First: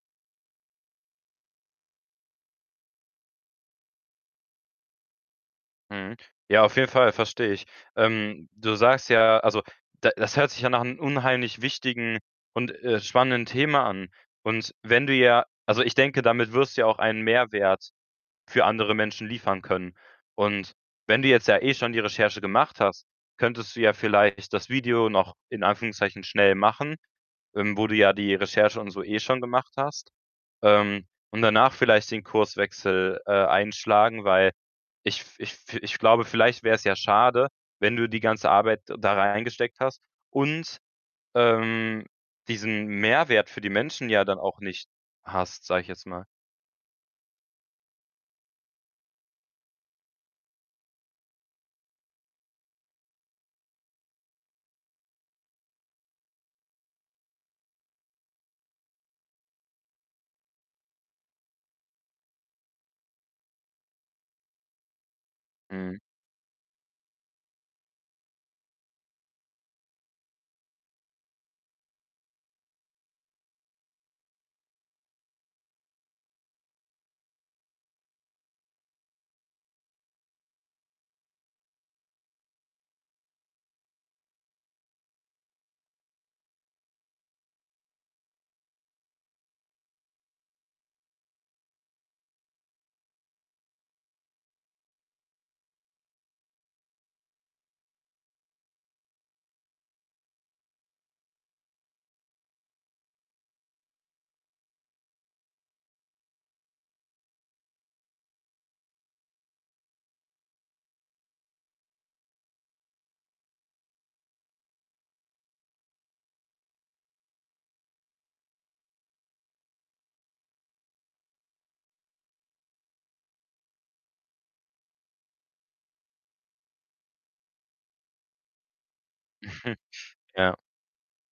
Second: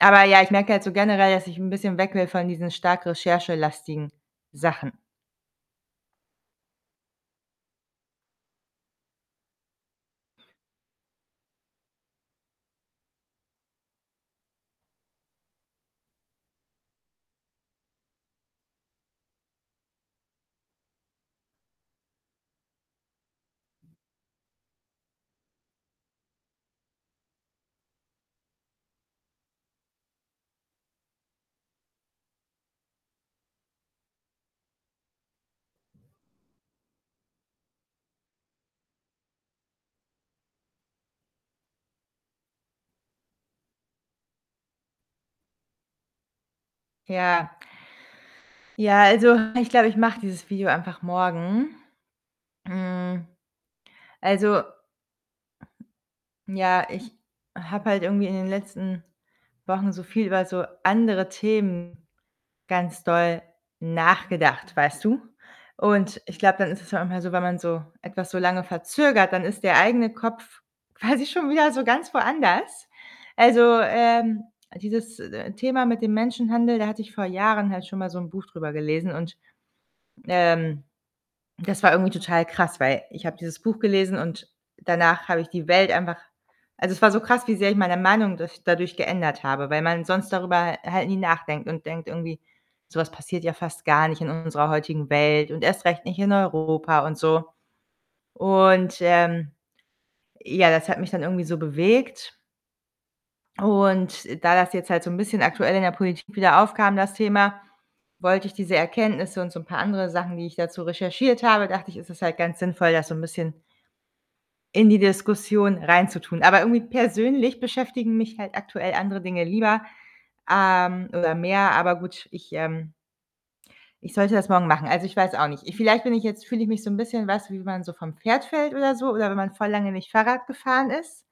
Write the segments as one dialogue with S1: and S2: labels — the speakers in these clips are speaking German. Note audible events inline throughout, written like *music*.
S1: Aber ja, ich merke halt so generell, dass ich 'n bisschen weg will von diesen stark recherchelastigen Sachen.
S2: Mhm. Ja, auf jeden Fall verstehe ich. Ähm, du sagst ja also, da das hört sich ja nach 'nem unheimlich wichtigen und, äh, spannenden Thema an und wenn du ja also, ich denke, damit wirst du ja auch einen Mehrwert für andere Menschen liefern können und wenn du jetzt ja eh schon die Recherche gemacht hast, könntest du ja vielleicht das Video noch in Anführungszeichen schnell machen, ähm, wo du ja die Recherche und so eh schon gemacht hast, ähm, und danach vielleicht den Kurswechsel, äh, einschlagen. Weil ich f ich fi ich glaube, vielleicht wäre es ja schade, wenn du die ganze Arbeit da reingesteckt hast und, ähm, diesen Mehrwert für die Menschen ja dann auch nicht hast, sage ich jetzt mal.
S1: Ja. Ja, also, ich glaube, ich mache dieses Video einfach morgen. Hm, also ja, ich habe halt irgendwie in den letzten Wochen so viel über so andere Themen ganz doll nachgedacht, weißt du?
S2: Mhm.
S1: Und ich glaube, dann ist es einfach mal so wenn man so etwas so lange verzögert, dann ist der eigene Kopf quasi schon wieder so ganz woanders. Also, ähm, dieses, äh, d Thema mit dem Menschenhandel, da hatte ich vor Jahren halt schon mal so 'n Buch drüber gelesen und, ähm, das war irgendwie total krass, weil ich habe dieses Buch gelesen und danach habe ich die Welt einfach also, es war so krass, wie sehr ich meine Meinung durch dadurch geändert habe, weil man sonst darüber ha halt nie nachdenkt und denkt irgendwie: „Sowas passiert ja fast gar nicht in unserer heutigen Welt und erst recht nicht in Europa“ und so und, ähm, ja, das hat mich dann irgendwie so bewegt und da das jetzt halt so 'n bisschen aktuell in der Politik wieder aufkam, das Thema, wollte ich diese Erkenntnisse und so 'n paar andere Sachen, die ich dazu recherchiert habe dachte ich, ist es halt ganz sinnvoll, das so 'n bisschen in die Diskussion reinzutun. Aber irgendwie persönlich beschäftigen mich halt aktuell andere Dinge lieber, ähm oder mehr. Aber gut, ich, ähm ...ich sollte das morgen machen. Also, ich weiß auch nicht. Ich vielleicht bin ich jetzt fühle ich mich so 'n bisschen, weißt du, wie wenn man so vom Pferd fällt oder so oder wenn man voll
S2: *chuckles*
S1: lange nicht Fahrrad
S2: Ja.
S1: gefahren ist,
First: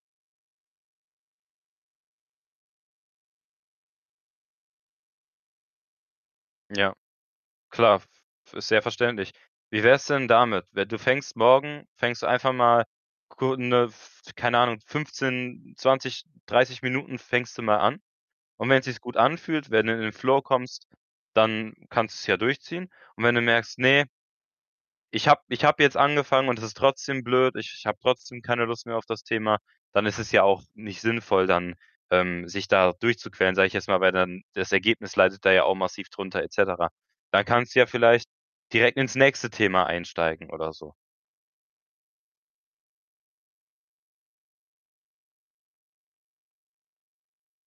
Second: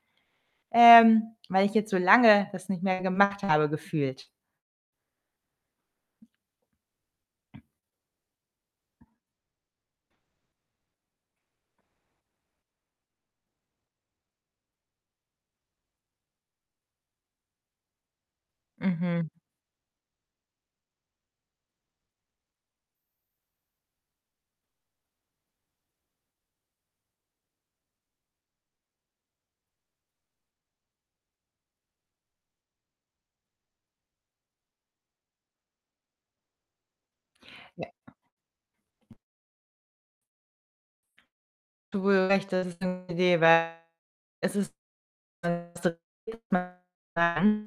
S1: ähm, weil ich jetzt so lange das nicht mehr gemacht habe gefühlt.
S2: Ja klar v ist sehr verständlich. Wie wär's denn damit? We du fängst morgen fängst du einfach mal ku 'ne, f keine Ahnung, 15, 20, 30 Minuten fängst du mal an und wenn's sich gut
S1: Mhm.
S2: anfühlt, wenn du in den Flow kommst, dann kannst du es ja durchziehen und wenn du merkst: „Ne“ „ich habe ich habe jetzt angefangen und es ist trotzdem blöd, ich habe trotzdem keine Lust mehr auf das Thema“, dann ist es ja auch nicht sinnvoll dann, ähm, sich da durchzuquälen, sage ich jetzt mal, weil dann das Ergebnis leidet da ja auch massiv drunter et cetera. Dann kannst du
S1: Ja.
S2: ja vielleicht direkt ins nächste Thema einsteigen oder so.
S1: Du wo du recht *unintelligible* das ist 'ne Idee, weil es ist *unintelligible*